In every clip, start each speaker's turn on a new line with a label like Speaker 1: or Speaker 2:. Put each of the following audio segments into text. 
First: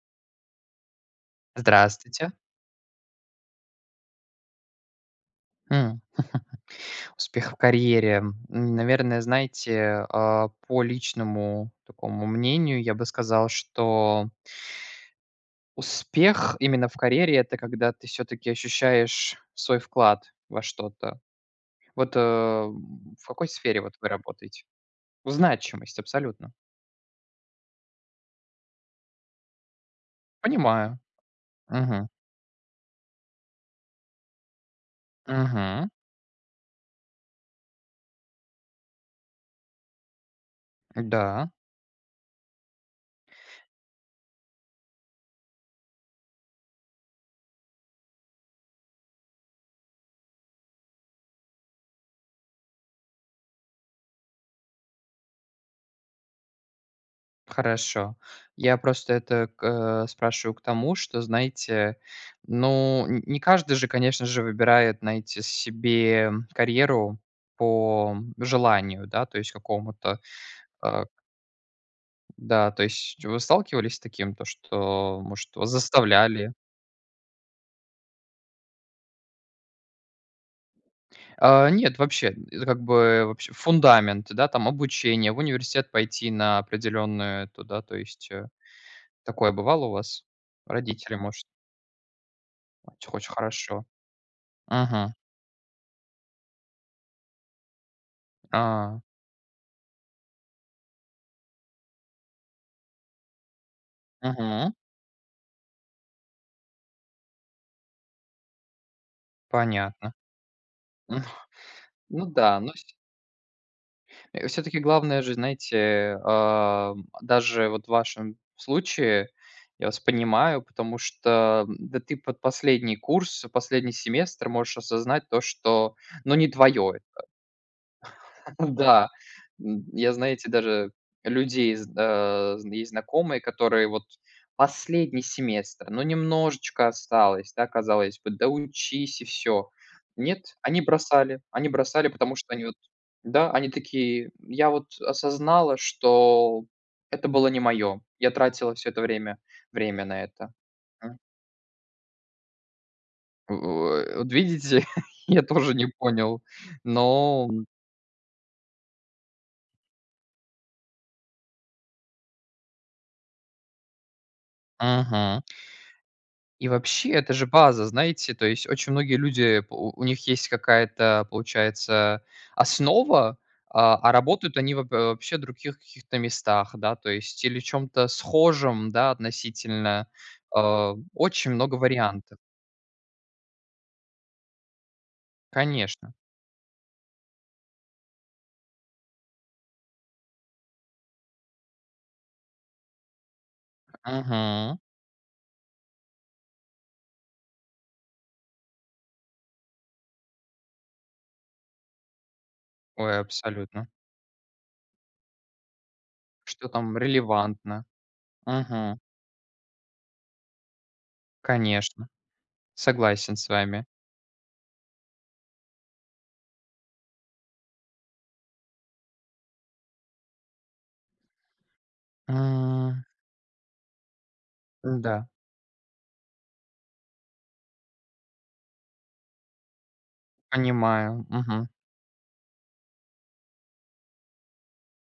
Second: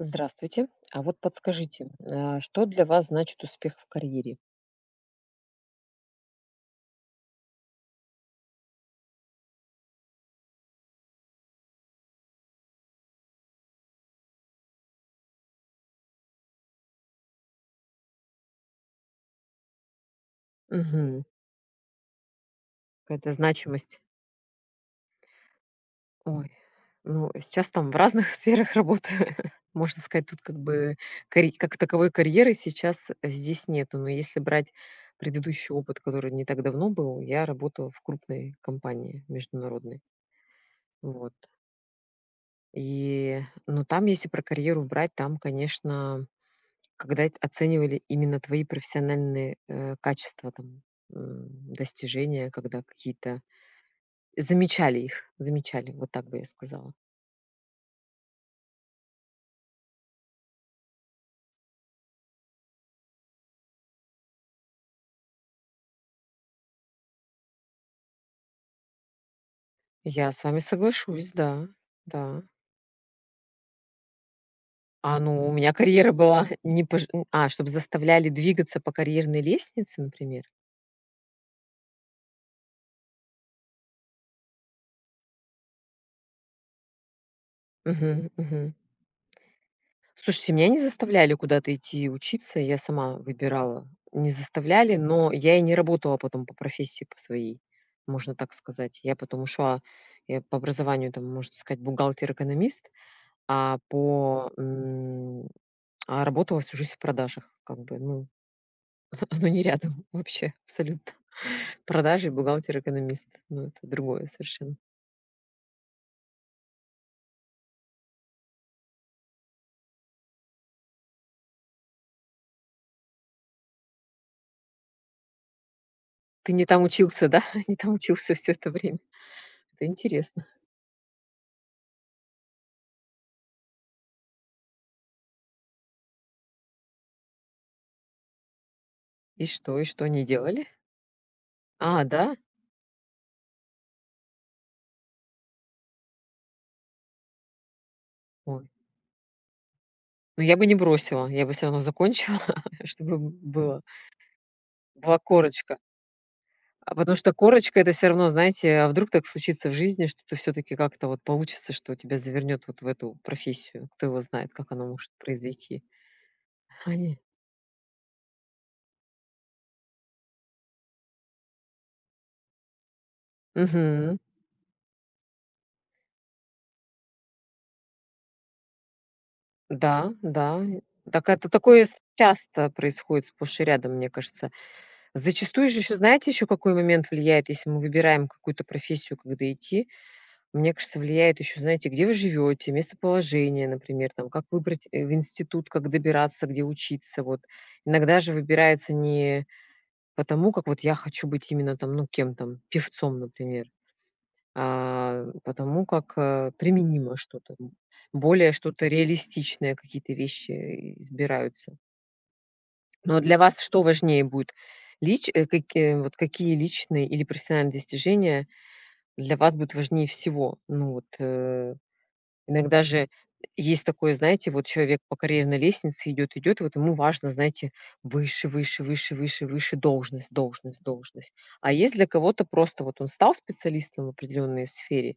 Speaker 1: Здравствуйте. А вот подскажите,
Speaker 2: Здравствуйте.
Speaker 1: м, а что для вас значит успех в карьере?
Speaker 2: М. Успех в карьере, м, наверное, знаете, а, по личному такому мнению, я бы сказал, что успех именно в карьере- это когда ты всё-таки ощущаешь свой вклад во что-то.
Speaker 1: Мгм.
Speaker 2: Вот, э, м, в
Speaker 1: Какая-то
Speaker 2: какой сфере вот
Speaker 1: значимость.
Speaker 2: вы работаете? В значимости,
Speaker 1: Ой,
Speaker 2: абсолютно.
Speaker 1: ну, сейчас там в разных сферах работаю. Можно сказать тут как бы
Speaker 2: Понимаю,
Speaker 1: карит как
Speaker 2: мгм.
Speaker 1: таковой карьеры сейчас здесь нету. Но если брать предыдущий
Speaker 2: Мгм.
Speaker 1: опыт, который не так давно был, я работала в крупной компании международной. Вот.
Speaker 2: Да.
Speaker 1: И, ну там если про карьеру брать, там конечно, когда эт оценивали именно твои профессиональные, э, качества там, м, достижения, когда какие-то замечали их, замечали вот так бы я сказала.
Speaker 2: Хорошо. Я просто это к э, спрашиваю к тому, что, знаете, ну, н не каждый же, конечно же, выбирает знаете себе, м, карьеру по желанию, да, то есть, какому-то,
Speaker 1: Я с вами
Speaker 2: а, к
Speaker 1: соглашусь. Да. Да.
Speaker 2: Да, то есть, вы сталкивались с таким, то
Speaker 1: А,
Speaker 2: что,
Speaker 1: ну,
Speaker 2: может,
Speaker 1: у
Speaker 2: вас
Speaker 1: меня карьера была
Speaker 2: заставляли?
Speaker 1: не пож у. А, чтобы заставляли двигаться по карьерной лестнице, например?
Speaker 2: А, нет, вообще, это как бы вообще- фундамент, да, там обучения, в университет пойти на определенную эту, да, то
Speaker 1: Мгм
Speaker 2: есть, э,
Speaker 1: мгм.
Speaker 2: такое бывало у вас?
Speaker 1: Слушайте меня не
Speaker 2: Родители,
Speaker 1: заставляли
Speaker 2: может
Speaker 1: куда-то идти учиться, я
Speaker 2: а, ч
Speaker 1: сама
Speaker 2: очень хорошо.
Speaker 1: выбирала. Не заставляли,
Speaker 2: Мгм.
Speaker 1: но я и не работала потом по профессии по своей, можно так сказать.
Speaker 2: А.
Speaker 1: Я потом ушла я по образованию там можно сказать бухгалтер-экономист, а по,
Speaker 2: Мгм.
Speaker 1: м, а работала всю жизнь в продажах как бы, ну. Оно не рядом
Speaker 2: Понятно.
Speaker 1: вообще, абсолютно.
Speaker 2: Ну
Speaker 1: Продажи и
Speaker 2: да, ну
Speaker 1: бухгалтер
Speaker 2: се
Speaker 1: экономист. Ну, это другое
Speaker 2: Э,
Speaker 1: совершенно.
Speaker 2: всё-таки главное же, знаете, а, м, даже вот в вашем случае, я вас понимаю, потому что, а, да ты под последний курс, последний семестр можешь осознать, то что, ну не
Speaker 1: Ты не там
Speaker 2: твоё это.
Speaker 1: учился, да? Не там учился всё это время.
Speaker 2: Да. М,
Speaker 1: Это
Speaker 2: я,
Speaker 1: интересно!
Speaker 2: знаете, даже людей зд э, з есть знакомые, которые вот последний семестр, но немножечко осталось да, казалось бы, доучись и
Speaker 1: И
Speaker 2: всё.
Speaker 1: что и что они
Speaker 2: Нет,
Speaker 1: делали?
Speaker 2: они бросали они
Speaker 1: А,
Speaker 2: бросали,
Speaker 1: да?
Speaker 2: потому что они вот да, они такие: "Я вот осознала, что это было не моё, я
Speaker 1: Ой.
Speaker 2: тратила всё это время время на
Speaker 1: Ну,
Speaker 2: это,
Speaker 1: я бы не
Speaker 2: м".
Speaker 1: бросила, я бы всё равно закончила, чтобы б была
Speaker 2: Вот видите,
Speaker 1: была
Speaker 2: я тоже
Speaker 1: корочка.
Speaker 2: не понял,
Speaker 1: А потому что
Speaker 2: но.
Speaker 1: корочка- это всё равно знаете, а вдруг так случится в жизни, что ты всё-таки как-то вот получится, что тебя завернёт вот в эту профессию, кто его знает, как оно может
Speaker 2: Ага.
Speaker 1: произойти.
Speaker 2: И, вообще,
Speaker 1: Они
Speaker 2: это же база, знаете? То есть, очень многие люди, э, у у них есть какая-то, получается, основа, а а
Speaker 1: Мгм.
Speaker 2: работают они воб э, вообще в других каких-то местах, да, то есть, или в чём-то схожем, да, относительно.
Speaker 1: Да-да и
Speaker 2: Э,
Speaker 1: так это
Speaker 2: очень много
Speaker 1: такое с
Speaker 2: вариантов.
Speaker 1: часто происходит сплошь и рядом, мне кажется. Зачастую ж ещё
Speaker 2: Конечно.
Speaker 1: знаете какой момент влияет, если мы выбираем какую-то профессию, когда идти. Мне кажется влияет ещё знаете, где вы живёте, местоположение например там, как
Speaker 2: Мгм.
Speaker 1: выбрать, э, в институт, как добираться, где учиться вот. Иногда же выбирается не по тому как вот я хочу быть именно там, ну, кем там,
Speaker 2: Ой,
Speaker 1: певцом, например,
Speaker 2: абсолютно.
Speaker 1: а по тому, как, э,
Speaker 2: Что там
Speaker 1: применимо что-то, м,
Speaker 2: релевантно,
Speaker 1: более что-то
Speaker 2: мгм.
Speaker 1: реалистичное, какие-то вещи избираются.
Speaker 2: Конечно.
Speaker 1: Но, а,
Speaker 2: Согласен
Speaker 1: для
Speaker 2: с
Speaker 1: вас что
Speaker 2: вами.
Speaker 1: важнее будет? Лич э, каки вот какие личные или профессиональные достижения для вас будут важнее всего? Ну вот, э, иногда
Speaker 2: М.
Speaker 1: же есть такое, знаете, вот человек по
Speaker 2: М-да.
Speaker 1: карьерной лестнице идёт идёт, вот ему важно, знаете, выше выше выше выше выше должность должность
Speaker 2: Понимаю,
Speaker 1: должность.
Speaker 2: мгм.
Speaker 1: А есть для кого-то просто вот, он стал специалистом в определенной сфере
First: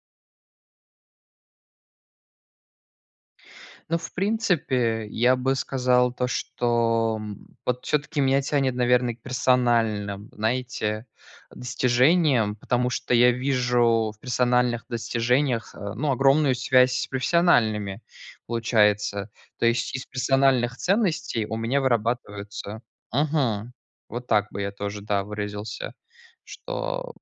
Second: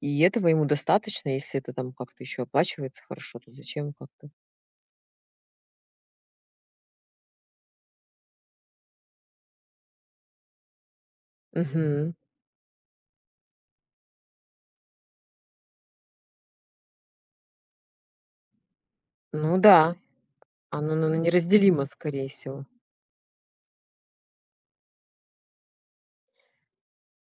Speaker 1: и этого ему достаточно, если это там как-то ещё оплачивается хорошо, то зачем
Speaker 2: Ну,
Speaker 1: как
Speaker 2: в
Speaker 1: бы.
Speaker 2: принципе, я бы сказал, то что, м, вот всё-таки меня тянет, наверно, к персональным, знаете,
Speaker 1: Мгм.
Speaker 2: достижениям, потому что я вижу в персональных достижениях, э, ну, огромную связь с профессиональными, получается.
Speaker 1: Ну
Speaker 2: То есть
Speaker 1: да,
Speaker 2: из профессиональных
Speaker 1: оно наверно
Speaker 2: ценностей у меня
Speaker 1: неразделимо скорее всего.
Speaker 2: вырабатывается мгм. Вот так бы я тоже, да, выразился, что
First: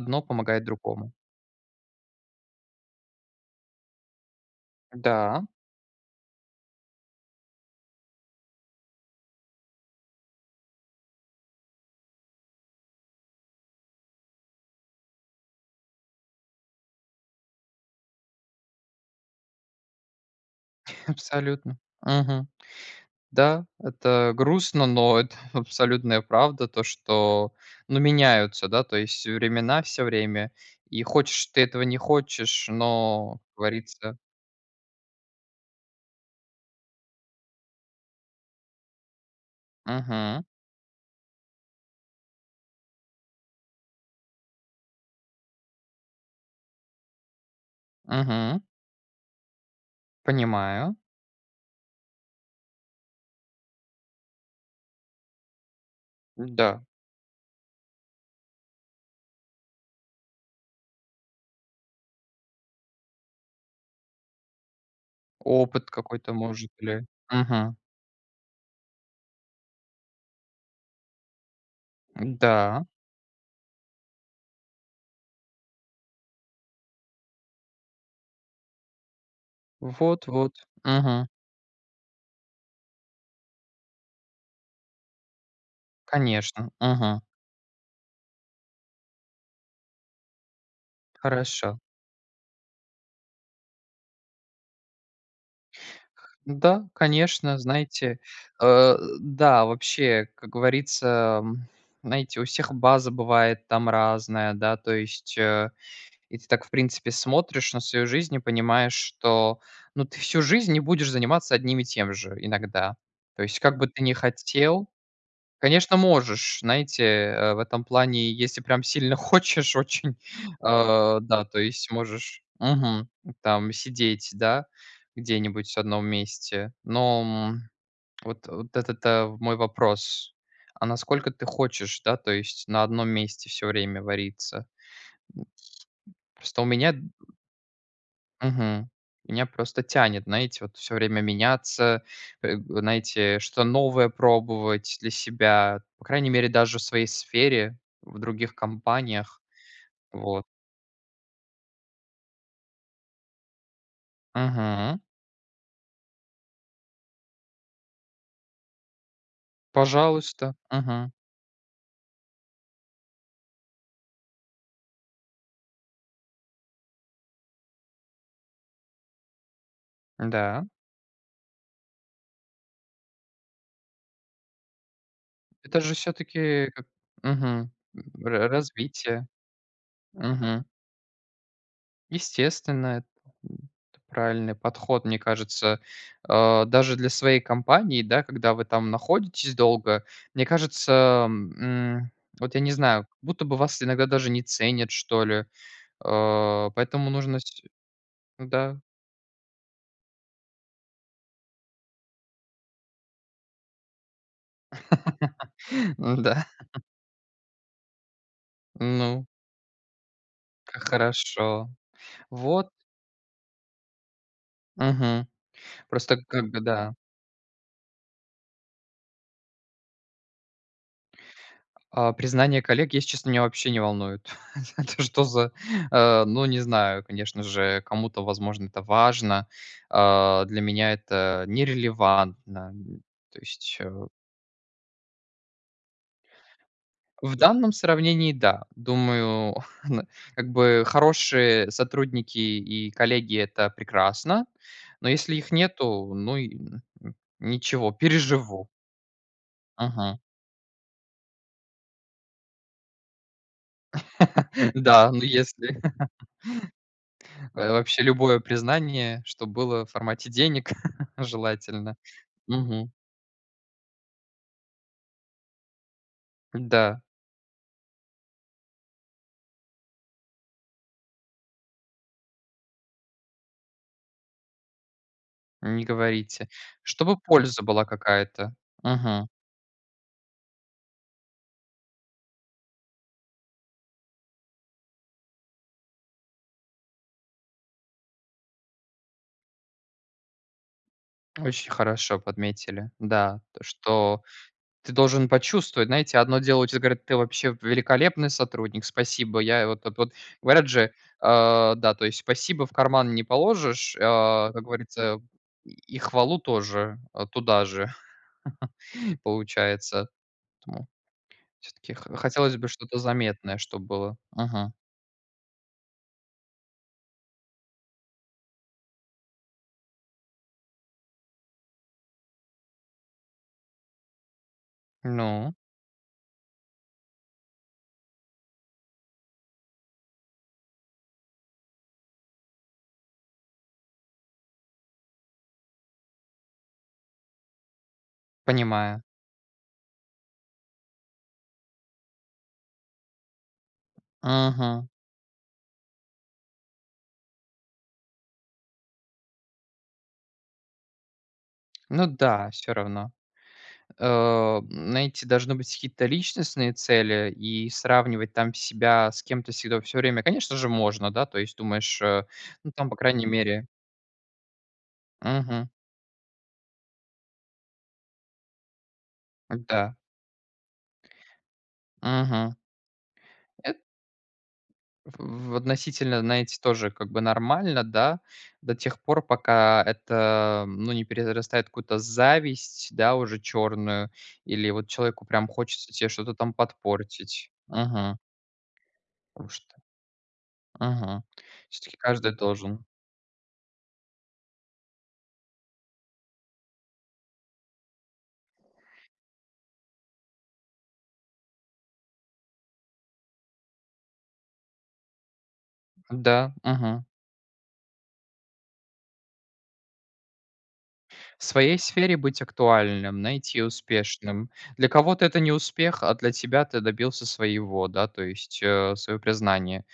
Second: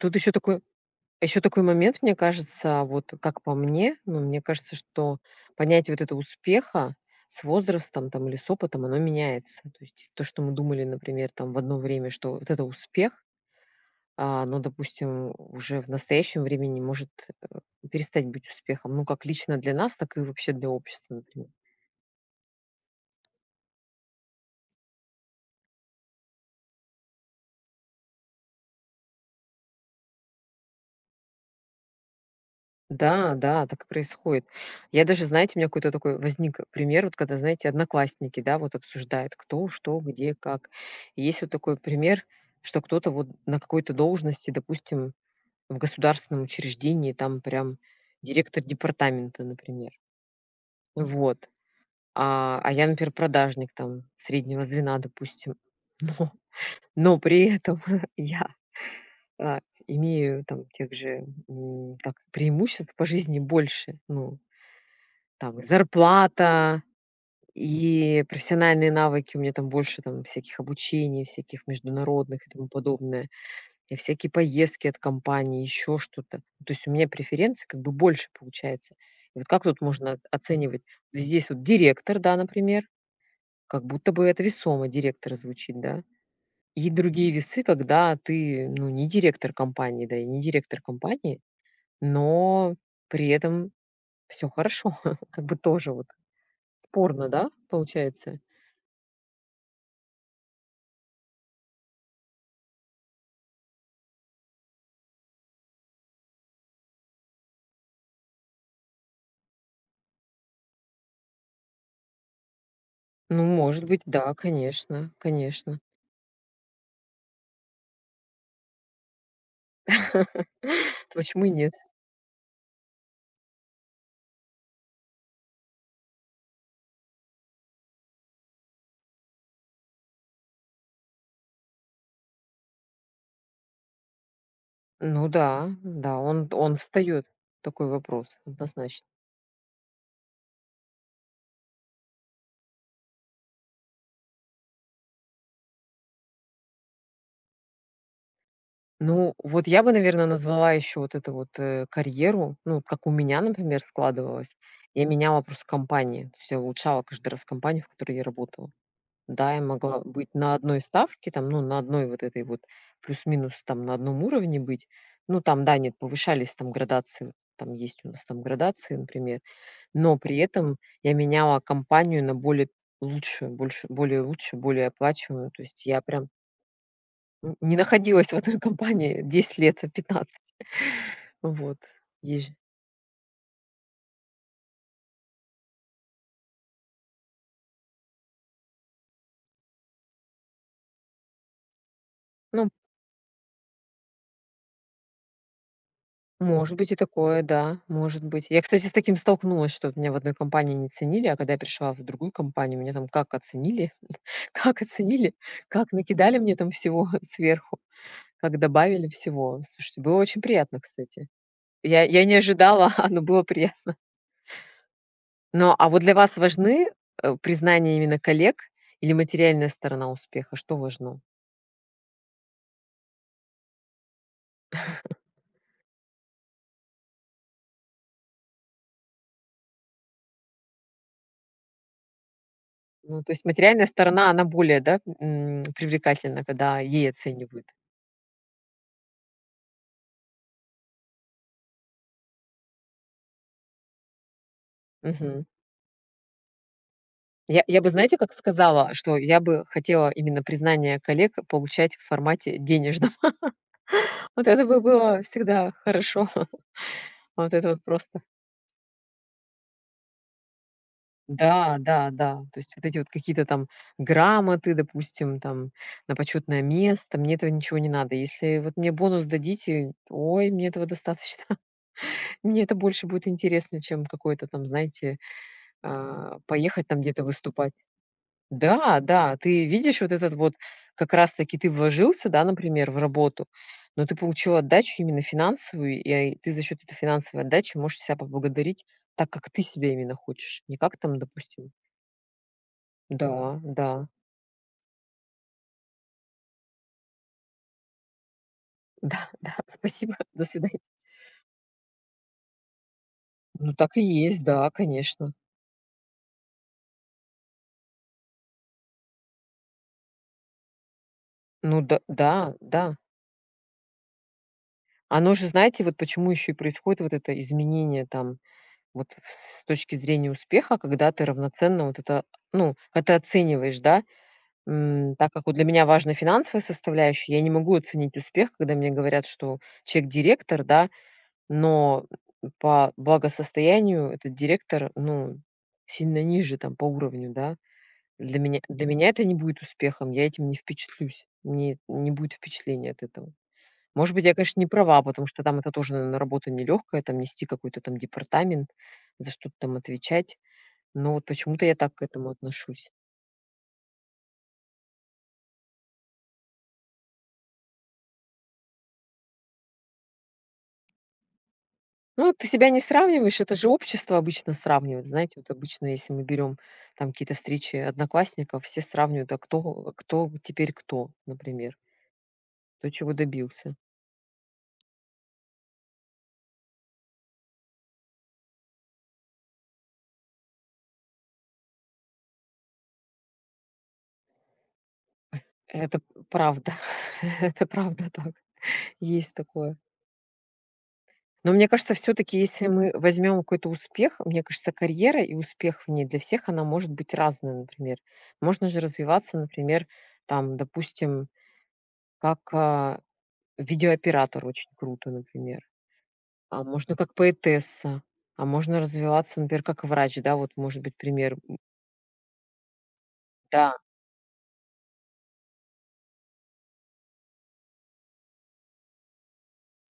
Speaker 1: Тут еще такой
Speaker 2: помогает другому.
Speaker 1: еще такой момент, мне кажется, вот как по мне, ну, мне кажется, что
Speaker 2: Да.
Speaker 1: понятие вот этого успеха, с возрастом там или с опытом- оно меняется. То есть то, что мы думали, например, там в одно время, что вот это успех, а, но, допустим, уже в настоящем времени может, э, перестать быть успехом. Ну, как лично для нас, так и вообще для общества например.
Speaker 2: Абсолютно, мгм. Да, это грустно, но это абсолютная правда. То что ну, меняются, да, то есть времена всё время. И хочешь ты этого, не хочешь, но
Speaker 1: Да,
Speaker 2: как
Speaker 1: да так и
Speaker 2: говорится.
Speaker 1: происходит. Я даже знаете у меня какой-то такой возник, э, пример, вот когда знаете, одноклассники, да, вот обсуждают кто, что, где,
Speaker 2: Мгм.
Speaker 1: как? И есть вот такой пример, что кто-то вот на какой-то должности, допустим, в государственном учреждении, там прям
Speaker 2: Мгм.
Speaker 1: директор департамента, например.
Speaker 2: Понимаю.
Speaker 1: Вот. А а я, например, продажник там среднего звена, допустим. Но
Speaker 2: М-да.
Speaker 1: но при этом я, а имею там тех же, м, как преимуществ по жизни больше, ну, там и
Speaker 2: Опыт какой-то может
Speaker 1: зарплата,
Speaker 2: ли, мгм.
Speaker 1: и профессиональные навыки у меня там больше, там всяких обучений, всяких международных и тому
Speaker 2: М-да.
Speaker 1: подобное. И всякие поездки от компании, ещё что-то. Ну, то есть у меня преференций как бы больше получается. И вот как тут можно о
Speaker 2: Вот вот,
Speaker 1: оценивать?
Speaker 2: мгм.
Speaker 1: Здесь вот директор, да, например, как будто бы это весомо директор звучит, да.
Speaker 2: Конечно,
Speaker 1: И
Speaker 2: мгм.
Speaker 1: другие весы, когда ты, ну, не директор компании, да, и не директор компании,
Speaker 2: Хорошо.
Speaker 1: но при этом всё хорошо, как бы тоже вот
Speaker 2: Да,
Speaker 1: спорно, да
Speaker 2: конечно, знаете,
Speaker 1: получается.
Speaker 2: э, да, вообще, как говорится, м, знаете, у всех база бывает там разная, да. То есть, э, и ты так, в принципе, смотришь на свою жизнь и понимаешь, что, ну, ты всю жизнь не будешь заниматься одним и тем же иногда. То
Speaker 1: Ну,
Speaker 2: есть, как
Speaker 1: может
Speaker 2: бы ты
Speaker 1: быть,
Speaker 2: не
Speaker 1: да
Speaker 2: хотел.
Speaker 1: конечно, конечно.
Speaker 2: Конечно, можешь. Знаете, э, в этом плане, если прям сильно хочешь, очень, э,
Speaker 1: То
Speaker 2: да,
Speaker 1: почему и
Speaker 2: то
Speaker 1: нет.
Speaker 2: есть можешь мгм, там сидеть, да, где-нибудь в одном месте. Но, м, вот вот этот, э, мой вопрос: а насколько ты хочешь, да, то есть, на одном месте всё время вариться? М.
Speaker 1: Ну да, да, он
Speaker 2: Просто у
Speaker 1: он
Speaker 2: меня
Speaker 1: встаёт такой вопрос,
Speaker 2: мгм.
Speaker 1: однозначно.
Speaker 2: Меня просто тянет знаете вот всё время меняться, э, знаете, что-то новое пробовать для себя, по крайней мере даже в своей сфере, в других
Speaker 1: Ну,
Speaker 2: компаниях,
Speaker 1: вот я бы, наверно,
Speaker 2: вот.
Speaker 1: назвала ещё вот это вот, э, карьеру. Ну, вот как у меня, например, складывалось.
Speaker 2: Мгм.
Speaker 1: Я меняла просто компании, то есть я улучшала каждый раз компанию, в которой я работала. Да, я могла быть
Speaker 2: Пожалуйста,
Speaker 1: на 1
Speaker 2: мгм.
Speaker 1: ставке там, ну, на 1 вот этой вот плюс-минус там на одном уровне быть. Ну, там да, нет, повышались там градации. Там есть у нас там градации, например. Но при
Speaker 2: Да.
Speaker 1: этом я меняла компанию на более лучшую, больш более лучше, более оплачиваемую. То
Speaker 2: Это
Speaker 1: есть
Speaker 2: же,
Speaker 1: я прям
Speaker 2: всё-таки, как
Speaker 1: н
Speaker 2: мгм,
Speaker 1: не находилась в
Speaker 2: ра
Speaker 1: одной компании
Speaker 2: развитие.
Speaker 1: 10 лет, а 15.
Speaker 2: Мгм.
Speaker 1: Вот, есть же
Speaker 2: Естественно это м, это правильный подход, мне кажется, а даже для своей компании, да, когда вы там находитесь долго. Мне кажется, м, вот, я
Speaker 1: Ну.
Speaker 2: не знаю, как будто бы вас иногда даже не ценят, что ли. Э,
Speaker 1: Может быть и
Speaker 2: поэтому нужно
Speaker 1: такое,
Speaker 2: сь
Speaker 1: да, может быть. Я,
Speaker 2: м-да.
Speaker 1: кстати, с таким столкнулась, что вот меня в одной компании не ценили, а когда я пришла в другую компанию, меня там как оценили как оценили, как накидали
Speaker 2: Н-да.
Speaker 1: мне там всего сверху, как добавили
Speaker 2: Ну.
Speaker 1: всего. Слушайте, было очень приятно,
Speaker 2: Как
Speaker 1: кстати,
Speaker 2: хорошо,
Speaker 1: я я не
Speaker 2: вот
Speaker 1: ожидала, но было приятно.
Speaker 2: Мгм.
Speaker 1: Но, а вот для
Speaker 2: Просто
Speaker 1: вас
Speaker 2: как бы,
Speaker 1: важны,
Speaker 2: да.
Speaker 1: э, признания именно коллег или материальная сторона успеха? Что важно?
Speaker 2: А признание коллег, если честно, меня вообще не волнует. Это что за? Э, ну, не знаю, конечно же, кому-то, возможно, это важно, а. Для меня это нерелевантно м,
Speaker 1: Ну, то
Speaker 2: то
Speaker 1: есть
Speaker 2: есть,
Speaker 1: материальная
Speaker 2: э.
Speaker 1: сторона- она более, да, м, привлекательна, когда ей
Speaker 2: В
Speaker 1: оценивают?
Speaker 2: данном сравнении, да, думаю, как бы хорошие сотрудники и коллеги- это прекрасно. Но если
Speaker 1: Мгм.
Speaker 2: их нету, ну и м,
Speaker 1: Я я бы
Speaker 2: ничего,
Speaker 1: знаете, как
Speaker 2: переживу
Speaker 1: сказала, что я бы хотела
Speaker 2: Мгм.
Speaker 1: именно признание коллег получать в формате денежном. Вот это бы
Speaker 2: Да, ну
Speaker 1: было всегда
Speaker 2: если
Speaker 1: хорошо. Вот это
Speaker 2: ой,
Speaker 1: вот
Speaker 2: вообще
Speaker 1: просто.
Speaker 2: любое признание, чтоб было в формате денег, желательно,
Speaker 1: Да-да-да. То есть вот
Speaker 2: мгм.
Speaker 1: эти вот какие-то там грамоты, допустим, там на почётное
Speaker 2: Да.
Speaker 1: место- мне этого ничего не надо. Если вот мне бонус дадите, ой, мне этого достаточно. Мне это больше будет интересно, чем какой-то там знаете,
Speaker 2: Не
Speaker 1: а,
Speaker 2: говорите.
Speaker 1: поехать там
Speaker 2: Чтобы
Speaker 1: где-то
Speaker 2: польза
Speaker 1: выступать.
Speaker 2: была какая-то. Мгм.
Speaker 1: Да-да ты видишь вот этот вот как раз таки ты вложился, да, например, в работу, но ты получил отдачу именно финансовую я и ты за счёт этой финансовой отдачи можешь себя поблагодарить так, как ты себя именно хочешь, не как там
Speaker 2: Очень
Speaker 1: допустим
Speaker 2: хорошо подметили, да, то,
Speaker 1: Да-да.
Speaker 2: что ты должен почувствовать. Знаете, одно дело тебе щас говорят: "Ты вообще великолепный сотрудник. Спасибо."
Speaker 1: Да-да,
Speaker 2: Я вот вот вот
Speaker 1: спасибо. До
Speaker 2: говорят
Speaker 1: свидания.
Speaker 2: же, а, да, то есть: "Спасибо в карман не
Speaker 1: Ну
Speaker 2: положишь".
Speaker 1: так и есть.
Speaker 2: А как
Speaker 1: Да,
Speaker 2: говорится:
Speaker 1: конечно.
Speaker 2: "И и хвалу тоже, а, туда же". Получается, поэтому
Speaker 1: Ну
Speaker 2: всё-таки
Speaker 1: д
Speaker 2: х
Speaker 1: да,
Speaker 2: хотелось бы
Speaker 1: да.
Speaker 2: что-то заметное, чтобы было. Мгм.
Speaker 1: Оно же знаете, вот почему ещё и происходит вот это изменение там вот в с точки зрения успеха, когда ты равноценно вот это ну, когда ты оцениваешь, да. М, так как вот
Speaker 2: Ну.
Speaker 1: для меня важна финансовая составляющая, я не могу оценить успех, когда мне говорят, что человек директор, да, но по благосостоянию этот директор, ну, сильно ниже там по уровню, да. Для меня для
Speaker 2: Понимаю.
Speaker 1: меня это не будет успехом, я этим не впечатлюсь, мне не будет впечатлений от этого. Может быть я конечно не
Speaker 2: Мгм.
Speaker 1: права, потому что там это тоже э н работа нелегкая, там нести какой-то там департамент, за что-то там отвечать. Но вот почему-то я так к
Speaker 2: Ну
Speaker 1: этому
Speaker 2: да, всё
Speaker 1: отношусь.
Speaker 2: равно. Э, знаете, должны быть какие-то личностные цели, и сравнивать там себя с кем-то всегда, всё время, конечно, же можно, да, то есть думаешь, э,
Speaker 1: Ну вот ты себя
Speaker 2: ну,
Speaker 1: не
Speaker 2: там по крайней
Speaker 1: сравниваешь. Это
Speaker 2: мере
Speaker 1: же общество обычно сравнивает. Знаете, вот
Speaker 2: Мгм.
Speaker 1: обычно если мы берём там какие-то встречи одноклассников, все сравнивают, а кто а
Speaker 2: Да.
Speaker 1: кто теперь кто, например.
Speaker 2: Мгм.
Speaker 1: Кто чего добился.
Speaker 2: Эт В в относительно, знаете, тоже как бы нормально да, до тех пор, пока это, ну, не перерастает в какую-то зависть, да, уже чёрную. Или вот человеку прям хочется
Speaker 1: Это п
Speaker 2: тебе что-то там
Speaker 1: правда.
Speaker 2: подпортить.
Speaker 1: Это правда
Speaker 2: Мгм.
Speaker 1: так. Есть
Speaker 2: Потому что.
Speaker 1: такое.
Speaker 2: Мгм.
Speaker 1: Ну, мне кажется
Speaker 2: Всё-таки каждый
Speaker 1: всё-таки, если
Speaker 2: должен.
Speaker 1: мы возьмем какой-то успех, мне кажется карьера и успех в ней для всех- она может быть разная. Например, можно же развиваться, например, там, допустим, как, э, видеооператор очень круто, например.
Speaker 2: Да,
Speaker 1: А можно
Speaker 2: мгм.
Speaker 1: как поэтесса, а можно развиваться, например, как врач. Да, вот может быть пример,
Speaker 2: В
Speaker 1: м.
Speaker 2: своей сфере быть актуальным, знаете, и
Speaker 1: Да.
Speaker 2: успешным. Для кого-то это не успех, а для тебя ты добился своего, да, то есть, э, своего признания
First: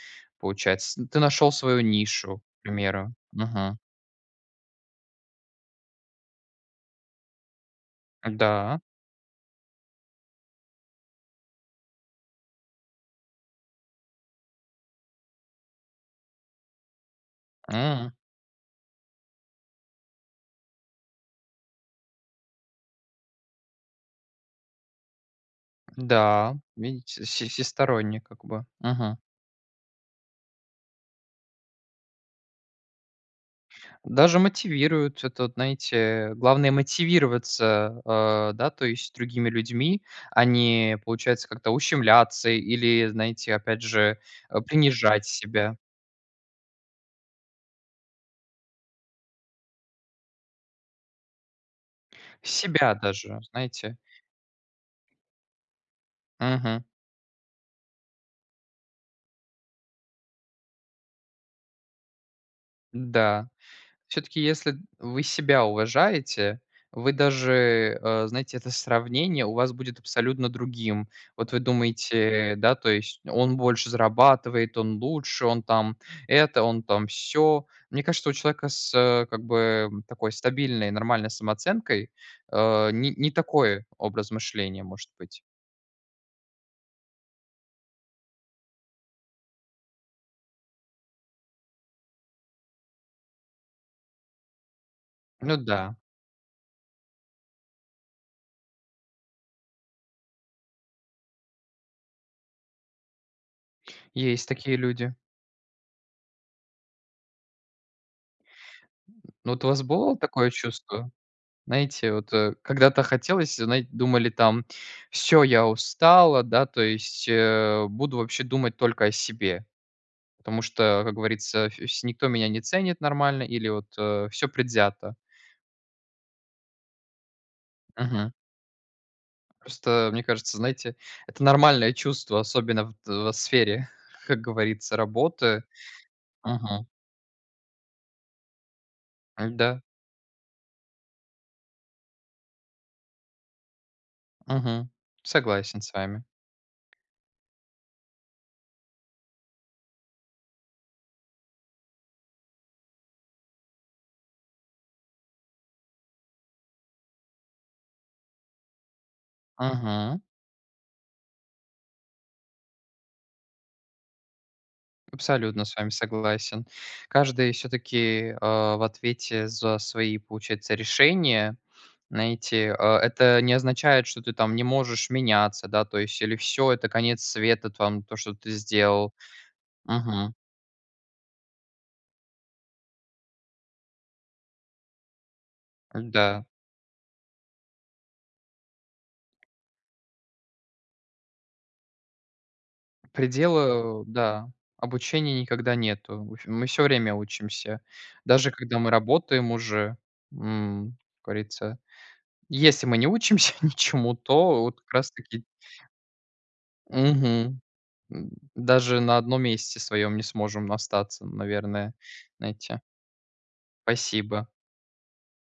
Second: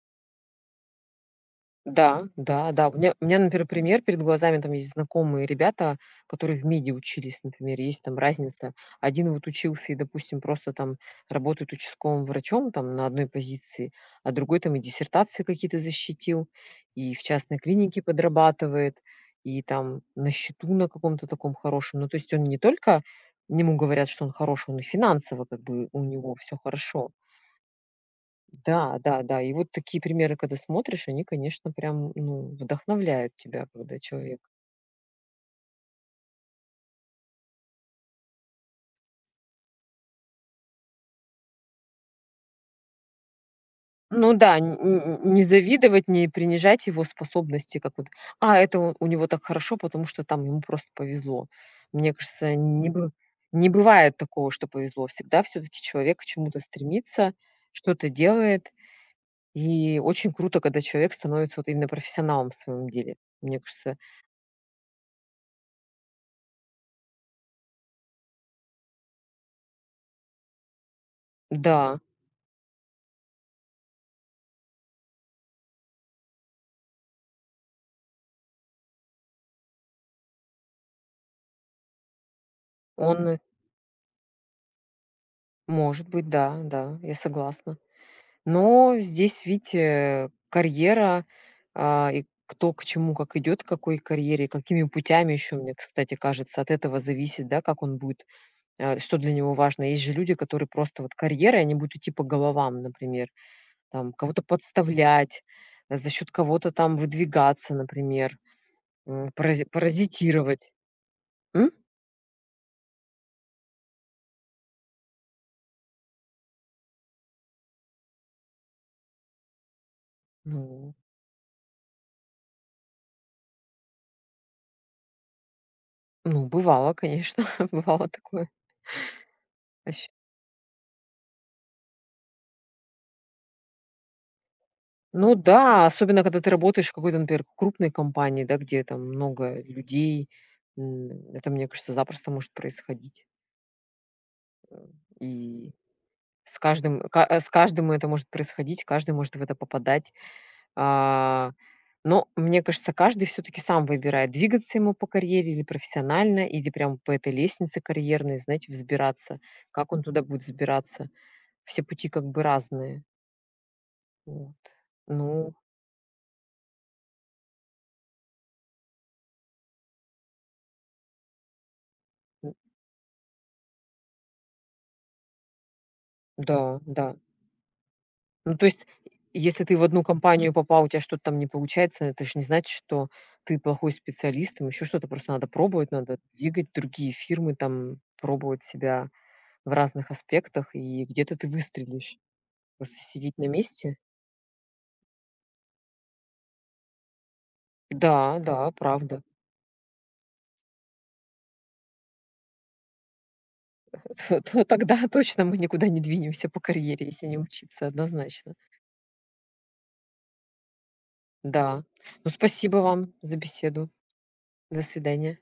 Speaker 2: получается. Ты нашёл свою
Speaker 1: Да,
Speaker 2: нишу, к
Speaker 1: да, да. У меня
Speaker 2: примеру,
Speaker 1: у меня, например,
Speaker 2: мгм.
Speaker 1: пример перед глазами. Там есть знакомые ребята, которые в меде учились, например, есть там разница.
Speaker 2: Да.
Speaker 1: Один вот учился и допустим просто там работает участковым врачом там на одной позиции, а другой там и диссертации какие-то защитил, и в частной клинике
Speaker 2: М.
Speaker 1: подрабатывает, и там на счету на каком-то таком хорошем. Ну, то есть он не только ему говорят, что он хорош, он и финансово как бы у него
Speaker 2: Да,
Speaker 1: всё хорошо.
Speaker 2: видите, все всесторонне, как бы, мгм.
Speaker 1: Да-да-да. И вот такие примеры, когда смотришь, они конечно прям н ну вдохновляют тебя, когда
Speaker 2: Даже
Speaker 1: человек
Speaker 2: мотивирует это, знаете, э. Главное мотивироваться, э, да, то есть другими людьми. А не, получается как-то, ущемляться или, знаете, опять же,
Speaker 1: Ну да,
Speaker 2: э,
Speaker 1: нь нь нь
Speaker 2: принижать
Speaker 1: не
Speaker 2: себя.
Speaker 1: завидовать, не принижать его способности, как вот: "А это у него так хорошо, потому что там ему просто повезло". Мне кажется, не
Speaker 2: Себя
Speaker 1: бы
Speaker 2: даже,
Speaker 1: не
Speaker 2: знаете.
Speaker 1: бывает такого, что повезло, всегда всё-таки человек к чему-то
Speaker 2: Мгм.
Speaker 1: стремится, что-то делает и очень круто, когда человек становится вот именно профессионалом в своём деле.
Speaker 2: Да.
Speaker 1: Мне кажется.
Speaker 2: Всё-таки, если вы себя уважаете, вы даже э, знаете, это сравнение у вас будет абсолютно другим. Вот вы
Speaker 1: Да.
Speaker 2: думаете, да, то есть, он больше зарабатывает, он лучше, он там это, он там сё. Мне кажется, что у человека с, э, как бы такой стабильной, нормальной самооценкой, э, не не
Speaker 1: Он.
Speaker 2: такой образ мышления может быть.
Speaker 1: Может быть, да-да, я согласна. Но здесь, видите, э, карьера, а, и кто, к чему, как идет, к какой карьере и какими путями ещё
Speaker 2: Ну
Speaker 1: мне
Speaker 2: да.
Speaker 1: кстати кажется от этого зависит да, как он будет а что для него важно. Есть же люди, которые просто вот карьера, и они будут идти по головам, например, там кого-то
Speaker 2: Есть такие люди.
Speaker 1: подставлять, за счёт кого-то там выдвигаться, например, м,
Speaker 2: Ну
Speaker 1: парази
Speaker 2: вот у вас бывало такое
Speaker 1: паразитировать.
Speaker 2: чувство?
Speaker 1: М?
Speaker 2: Знаете вот, э, когда-то хотелось знает думали там: "Всё, я устала, да, то есть, э, буду вообще думать только о себе, потому
Speaker 1: Ну.
Speaker 2: что, как говорится, вс никто меня не ценит нормально или вот, э, всё предвзято".
Speaker 1: Ну, бывало, конечно. Бывало
Speaker 2: Мгм.
Speaker 1: такое.
Speaker 2: Просто,
Speaker 1: А щ
Speaker 2: э, мне кажется, знаете, это нормальное чувство, особенно в т в сфере, как говорится,
Speaker 1: Ну
Speaker 2: работы,
Speaker 1: да, особенно, когда ты работаешь
Speaker 2: мгм.
Speaker 1: в какой-то, например, крупной компании, да, где там много
Speaker 2: Да.
Speaker 1: людей. М, это, мне кажется, запросто может происходить. Э,
Speaker 2: Мгм.
Speaker 1: и
Speaker 2: Согласен с вами.
Speaker 1: с каждым, э с каждым это может происходить, каждый может в это попадать. А, но, мне кажется, каждый всё-таки сам выбирает, двигаться ему по карьере или профессионально или прям по этой лестнице карьерной, знаете, взбираться. Как он
Speaker 2: Мгм.
Speaker 1: туда будет взбираться? Все пути как бы разные. Вот, ну
Speaker 2: Абсолютно с вами согласен. Каждый всё-таки, а, в ответе за свои, получается, решения,
Speaker 1: М.
Speaker 2: знаете. А это не означает, что ты там не можешь меняться, да, то есть, или всё, это
Speaker 1: Да-да.
Speaker 2: конец света т вам то, что ты
Speaker 1: Ну, то есть,
Speaker 2: сделал,
Speaker 1: е если ты в одну
Speaker 2: мгм.
Speaker 1: компанию попал у тебя что-то там не получается- это ж не значит, что ты плохой специалист, там еще что-то. Просто надо пробовать, надо
Speaker 2: Да.
Speaker 1: двигать другие фирмы там, пробовать себя в разных аспектах и где-то ты выстрелишь. Просто сидеть на месте
Speaker 2: Предела, э, да. Обучения никогда нету. В общем, мы всё время учимся, даже
Speaker 1: Да-да,
Speaker 2: когда мы
Speaker 1: правда.
Speaker 2: работаем уже, м, как говорится. Если мы не учимся ничему,
Speaker 1: Т
Speaker 2: то
Speaker 1: т
Speaker 2: вот как
Speaker 1: тогда
Speaker 2: раз таки
Speaker 1: точно мы никуда не двинемся по карьере если не
Speaker 2: Мгм.
Speaker 1: учиться,
Speaker 2: М,
Speaker 1: однозначно.
Speaker 2: даже на одном месте своём не сможем остаться,
Speaker 1: Да,
Speaker 2: наверное,
Speaker 1: ну спасибо
Speaker 2: знаете.
Speaker 1: вам за беседу.
Speaker 2: Спасибо.
Speaker 1: До свидания.